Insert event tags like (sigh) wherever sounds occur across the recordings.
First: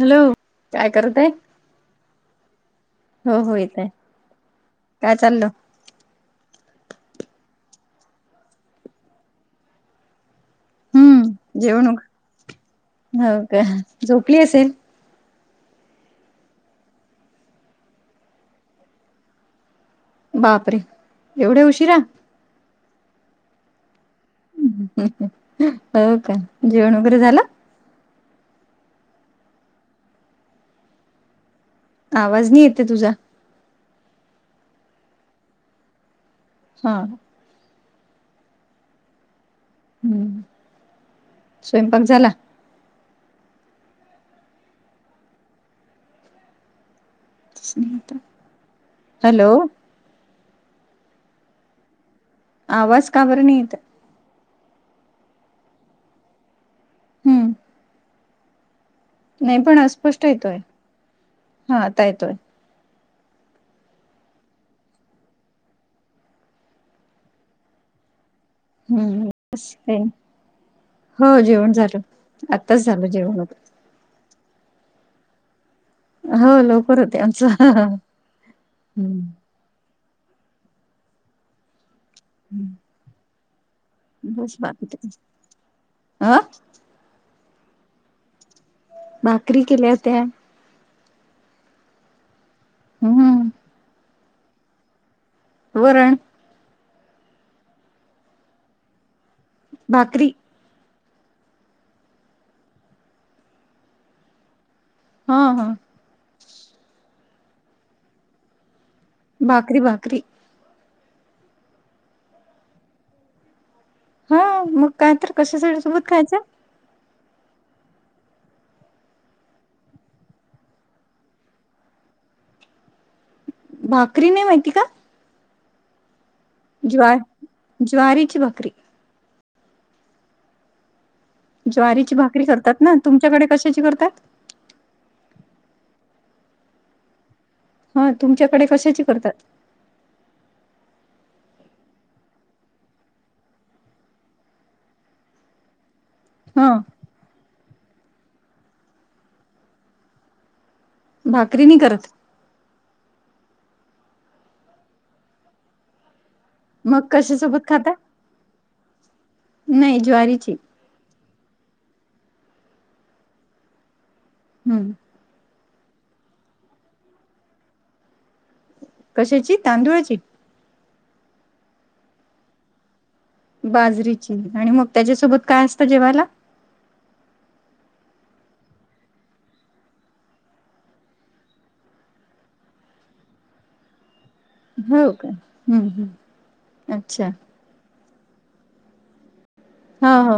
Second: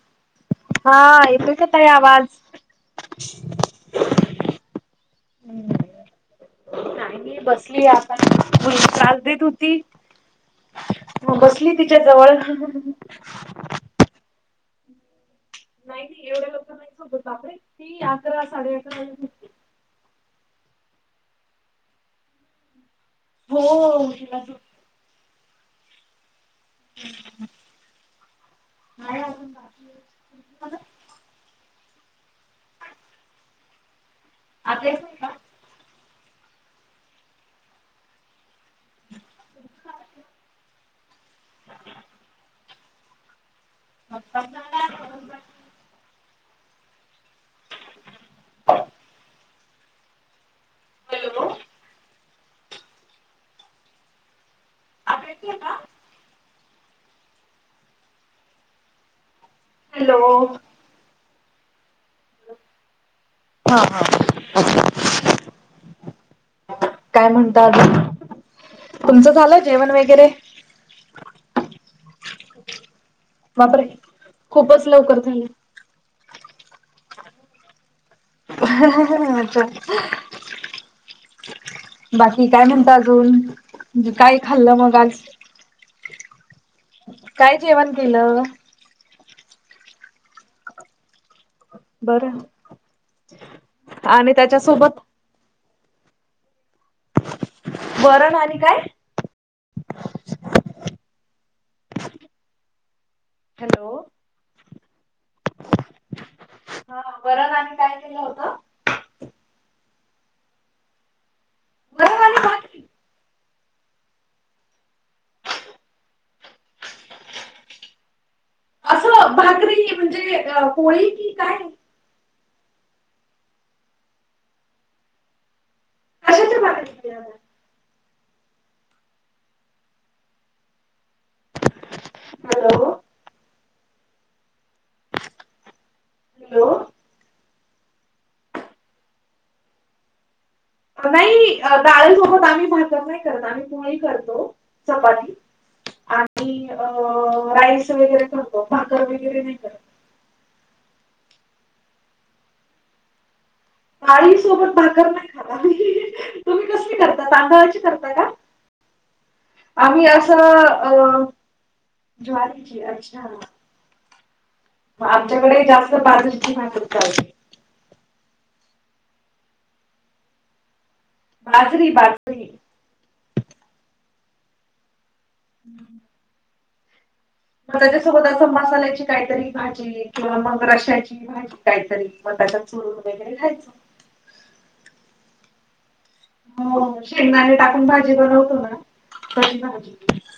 Hello काय हा करतय येतोय का ताई आवाज? हो हो यथय काय चाललं नाही बसली या आपण त्रास देत होती मग हम्म बसली जेवण तिच्या जवळ.. हो का झोपली असेल. नाही नाही एवढे लवकर नाहीं झोपत बापडे ती अकरा साडे अकरा.. बापरे एवढे उशिरा. हो.. हो का जेवण वगैरे झालं. नाही अजून (unintelligible) आवाज नाही येते तुझा. आता येतों. हा. हम्म स्वयंपाक झाला. (unintelligible) हॅलो. हॅलो. आवाज काबर नाही येत. आता येतय का? हम्म. नाही पण हॅलो अस्पष्ट येतोय हा आता येतोय. हा हा. हो. काय म्हणता? हम्म तुमचं झालं जेवण का वगैरे? हो जेवण झाल आत्ताच झालो जेवण. बापरे खूपच लवकर झालं. हो लवकर होते आमच. रिकामा ऑडिओ बाकी काय म्हणत अजून काय खाल्लं मग आज? आं. काय जेवण केलं? भाकरी केल्या होत्या. बरं. हम् हम. आणि त्याच्यासोबत.. वरण. वरण आणि काय? भाकरी. हॅलो. हा हा. हा वरण आनी काय केल होत? भाकरी, भाकरी. वरण आणि भाकरी हा मग काय तर कशासाठी सोबत खायचं. असं भाकरी म्हणजे पोळी कीं काय? भाकरी नाय माहिती का? कशाच्या भाकरी ज्व केल्या होत्या ज्वारीची भाकरी. ज्वारीची भाकरी करतात हॅलो ना तुमच्याकडे कशाची करतात? हॅलो. हा तुमच्याकडे कशाची करतात? नाही डाळसोबत आम्ही भाकरी नाही करत आम्ही पोळी करतो चपाती. आणि हा अ राईस वगरे करत भाकर वगैरे नाही करत. भाकरी नाय करत. डाळी सोबत भाकरर नाही खात. तुम्ही कसली मग करता कशासोबत तांदळाची खाता करता का? नाही आम्ही असं.. ज्वारीची अ ज्वारीची अच्छा. हम्म मग आमच्याकडे जास्त बाज. कशाची तांदुळाची. बाजरी बाजरी. बाजरीची आणि मग त्याच्यासोबत काय असतं जेव्हाला. मग त्याच्यासोबत असं मसाल्याची काहीतरी भाजी किंवा मग रशाची. मा काहीतरी मतता चुरून वगैरे घ्यायचं. हो का हम् हम् हो शेंगदाणे टाकून भाजी बनवतो ना कशी भाजी. ह हो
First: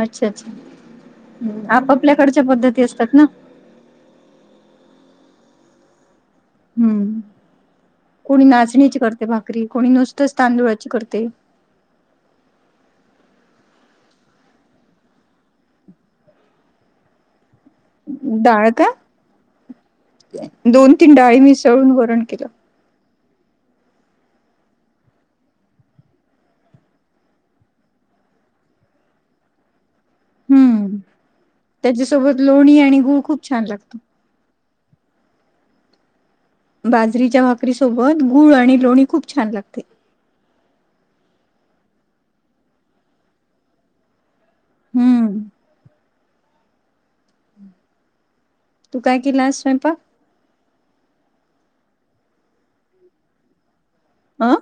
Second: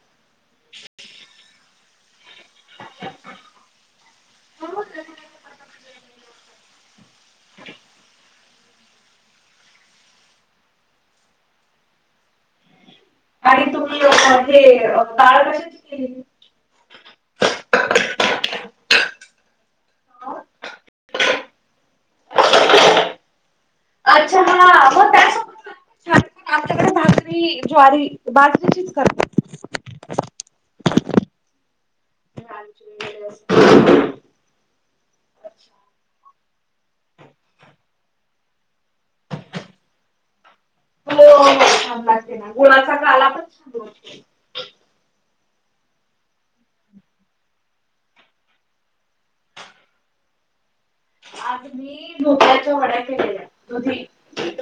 अच्छा अच्छा आपापल्याकडच्या पद्धती असतात ना. हो. हम्म कोणी नाचणीची करते भाकरी कोणी नुसतच तांदुळाची करते. आणि तुम्ही हे ताळ कशी केली. डाळ का दोन तीन डाळी मिसळून वरण केलं. अच्छा ह मग त्या. छ पण आपल्याकडे भाजरी ज्वारी भाजरीचीच करतेात. हम्म त्याच्यासोबत लोणी आणि गूळ खूप छान लागतो. अच्छा बाजरीच्या भाकरी सोबत गूळ आणि लोणी खूप छान लागते. हो हो छान ला असते ना गुळाचा काला पण छान असते. हम्म तू काय केला स्वयंपाक. आज मी दधुध्याच्या वड्या केलेल्या दुधी. अं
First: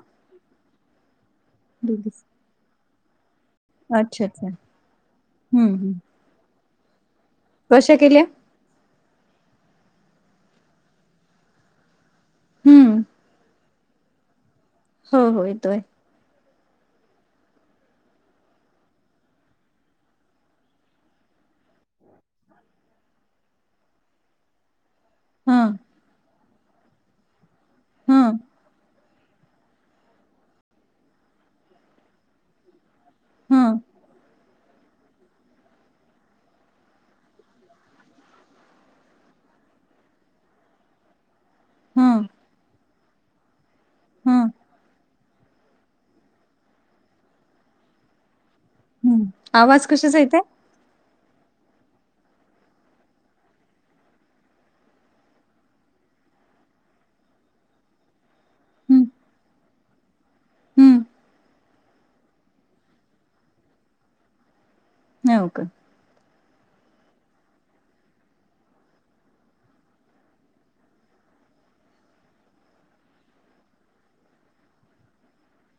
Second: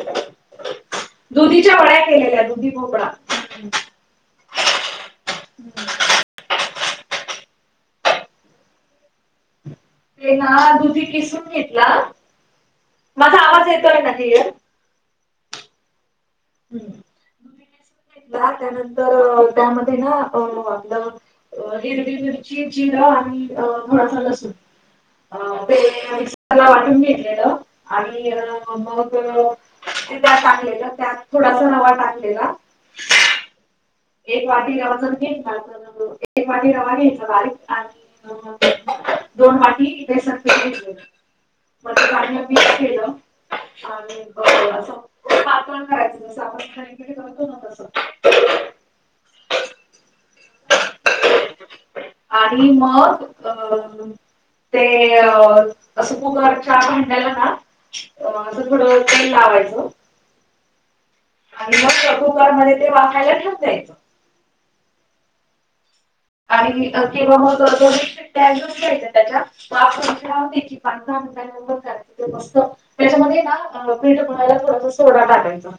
दुधीच्या वड्या दोघीच केलेल्या दुधी भोपडा. अच्छा अच्छा हम्म हम्म कशा केल्या. ते ना दुधी किसून घेतला हम्म माझा आवाज येतोय ना त. हो हो येतोय. त्यानंतर त्यामध्ये ना अ आपलं. अ हिरवी हरची जिरं आणि म्हळथ नसून. अ हं ते मिक्रला वाटून घेतलेलं आणि हं मग. ते त्या टाकलेलं त्यात थोडासा नवा टाकलेला. हा एक वाटी रवा जण घेतयचा एक वाटी रवा घ्यायचा बारीक आणि. दोन वाटी इथ स म हं भड्य पी केलं आणि हं. बस अस. पाातण करायचं सामज खाणीडे करतो ना तसं. हम्म आवाज कशचा येतय. आणि मग अ. ते सुपुकरच्या म्हांडला ना. अ थोडं हम्म तेल लावायचं. हम्म आणि मग प्रुकार मध्ये ते वाकाायला ठेक जायचं नाहीव का. आणि किंवा मग दोन घ्यायच त्याच्या. त खेळा होते की पंध मस्त त्याच्यामध्ये ना पीठ बयला थोडसा सोडा टाकायचा.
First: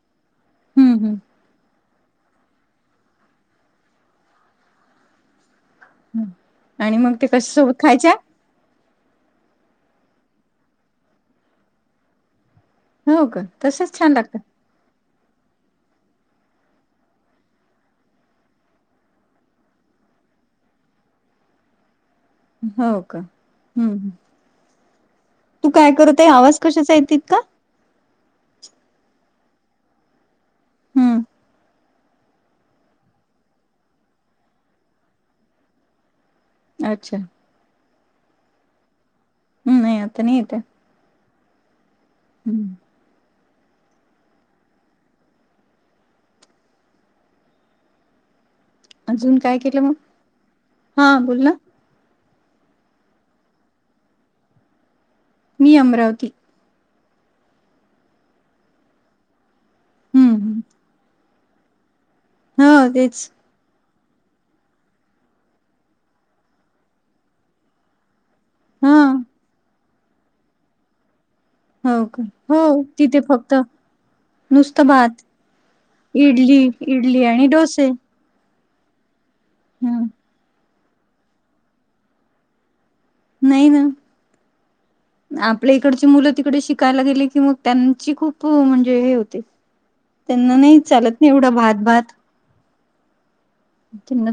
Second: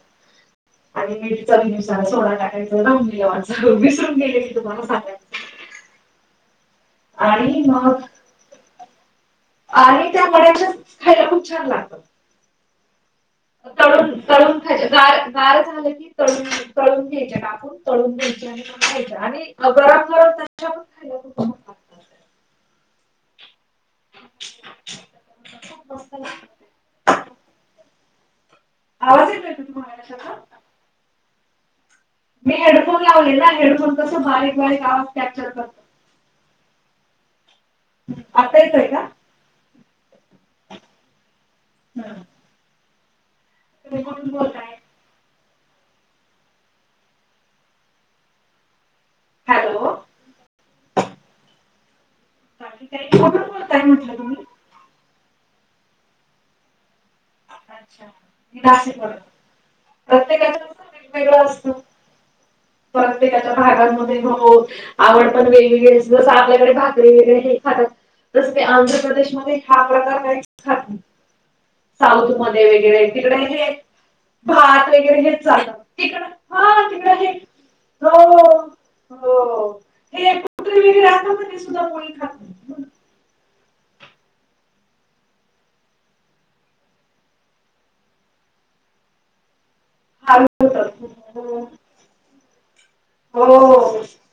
हम्म हम्म आणि मीठ चवीनुसार सोडा टाकायचं जाून विसरून गेले की तुम्हाला सांगायच. हम्म आणि मग ते कशा आणि सोबत मग. खायच्या? आणि त्या मड्याच्या खायला खूप छान लागतं. हो का तसच छान तळून लागत. तळून गार गार झालं की तळून तळून घ्यायच्या ना आपुन तळून घ्यायच्या खायच्या आणि गरम गरम त्याच्या पण खायला (unintelligible) हो का हूं हूं तू काय करते आवाज कशाचा येते इतका आवाज येतोय का तुम्हाला कशाचा हम्म मी हेडफोन लावले ना हेडफोन कस बारीक बारीक आवाज कॅप्चर करत. अच्छा आता येतय का? नय आता नय येत ये. हम् हम्म तुम्ही कुठून बोलताय अजून काय केलं हॅलो मग हा बोल ना बाकी काय नाय कुठून बोलताय म्हटलं तुम्ही मी अमरावती अच्छा नाशिकवरून हम्म प्रत्येका (unintelligible) हम्म अस वेगवेगळा असतो हो परत तेच. एक हाय भागामध्ये हो आवड पण वेगवेगळी जस आपल्याकडे भाकरी वगैरे हे खातात. तस ते हा आंध्र प्रदेशमध्ये हा प्रकार काही खात नाही. हो का साऊथ हो मध्ये वगैरे तिथे तिकडे फक्त हे भात वगैरे हे चालत तिकड इडली हा तिकड इडली हे आणि डोसे हो हो हूं (unintelligible) आसता ते सुद्धा कोणी खात नाय नाही न आपल्या इकडची मुलं तिकडे शिकायला गेले की मग त्यांची खूप म्हणजे हे होते. हाल त्यांना नाही चालत नाही होतात एवढा भात भात हो. की न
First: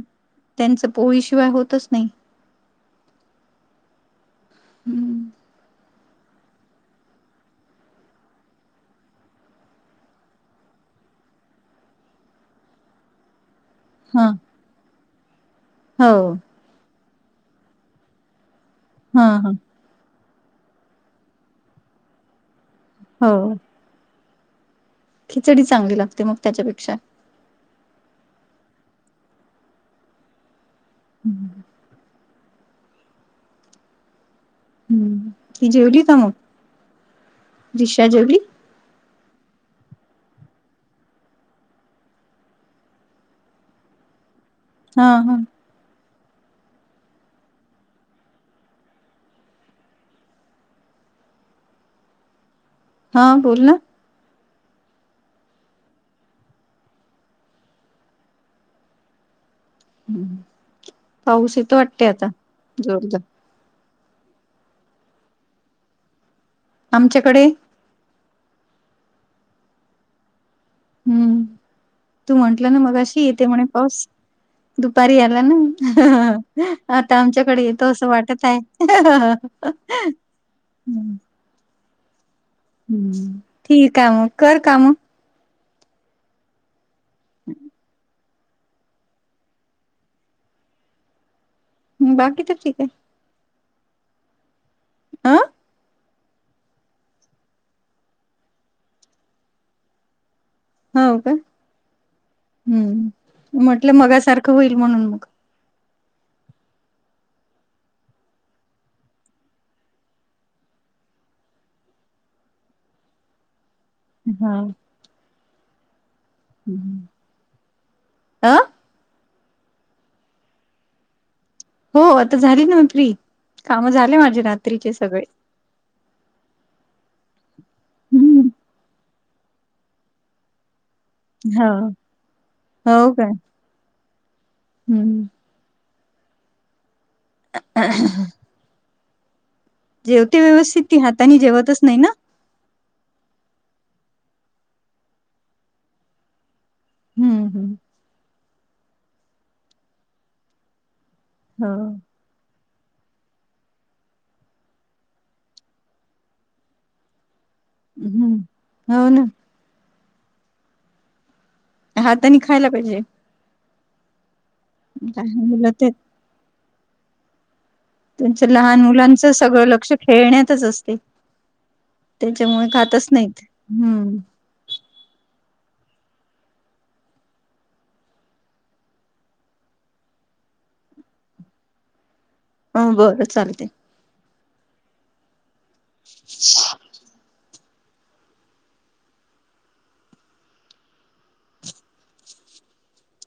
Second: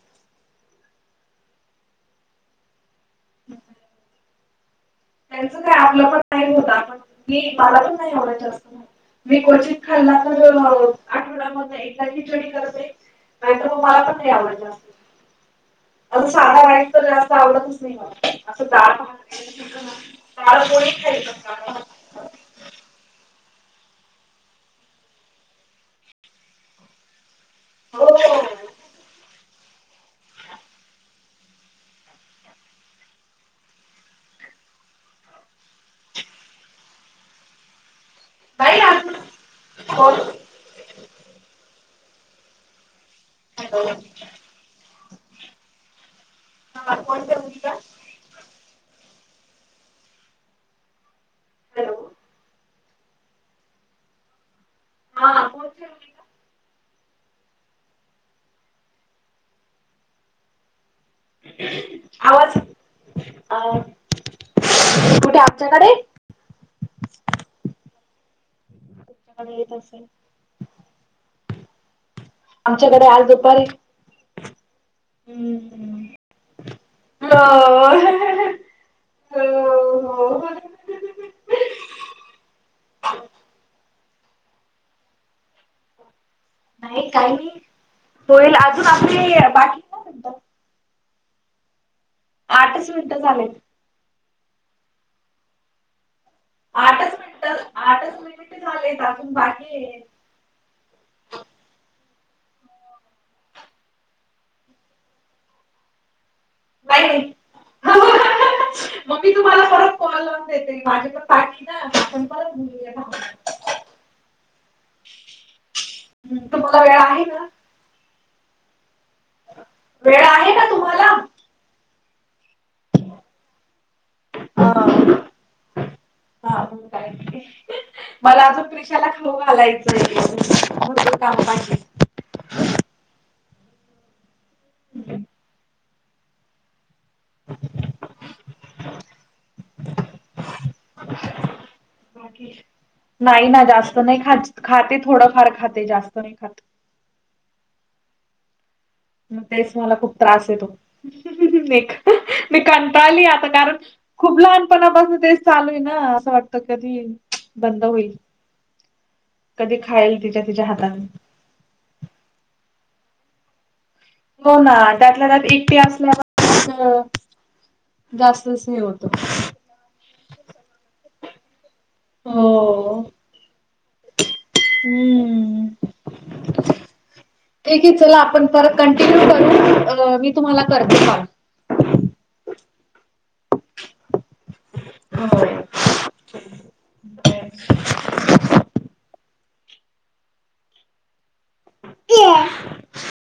त्यांचं पोळीशिवाय होतच नाही. (unintelligible) त्यांच काय आप (unintelligible) तर आपण मला पण नाही एवढं जास्त माहित मी क्वचीत खाल्ला तर आठवड्यामधन एकदा खिचडी करते नाही तर मग मला पण हा नाही आवडत हो जास्त अस साधा वाईट तर जास्त आवडतच नाही मला असं डाळ हा हा भात (unintelligible) हो. खिचडी चांगली लागते मग त्याच्यापेक्षा हो. हम्म हम्म ती जेवली का मग दिक्षा जेवली नाही अजून (unintelligible) हा हा हा कोण जेवली का? हॅलो हा बोल ना हा बोल ती ना पाऊस येत वाटते आता आवाज जोरदार अ कुठे आमच्याकडे आमच्याकडे त असं हम्म तू म्हंटलं ना मग आमच्याकडे अशी आज येते म्हणे दुपारी पाऊस दुपारी आला ना हम्म आता आमच्याकडे हो येतो असं वाटत आहे हो हो हम् हम्म ठीक आहे म कर काम नाही काही नाही होईल अजून आपले बाकी काय म्हणतात बाकीच ठीक आहे झाले आं आठच मिनिट आठच मिनिट झाले अजून बाकी आहे हो का हम्म म्हटलं मगासारखं होईल म्हणून मग नाहीई मग मी तुम्हाला परत कॉल लाून देते माझे प पा आपण परत बोलूया हम हम् तुम्हाला वेळ आहे ना आं वेळ आहे का तुम्हाला हो आता झाली ना मी फ्री काम झाले माझे हा रात्रीचे सगळे हा काही मला हम्म अजून ला खाऊ घालायचं होा हो काय हम्म (inaudible) जेवते व्यवस्थित ती हाताने जेवतच नाही ना नाही ना जास्त नाही ख खाते थोडफार खाते जास्त नाही खाते हम्म हम् मग तेच मला खूप त्रास येतोे हो. मी कंटाळली आता कारण खूप लहानपणापासून ते चालू आहे ना असं वाटतं कधी बंद होईल हम्म हो ना कधी खाल तिच्या तिच्या हाताने हाता आणि खायला पाहिजे हो ना त्यातल्या लहान त्यात मुलं एकटे ते असल्या तुं लहान मुलांचं सगळं लक्ष खेळण्यातच असते त्याच्यामुळे हो खातच नाहीत हम्म हम्म क आहे चला आपण परत कंटिन्यू करून मी तुम्हाला करते काॉल ह बरं चालते हो ह ब या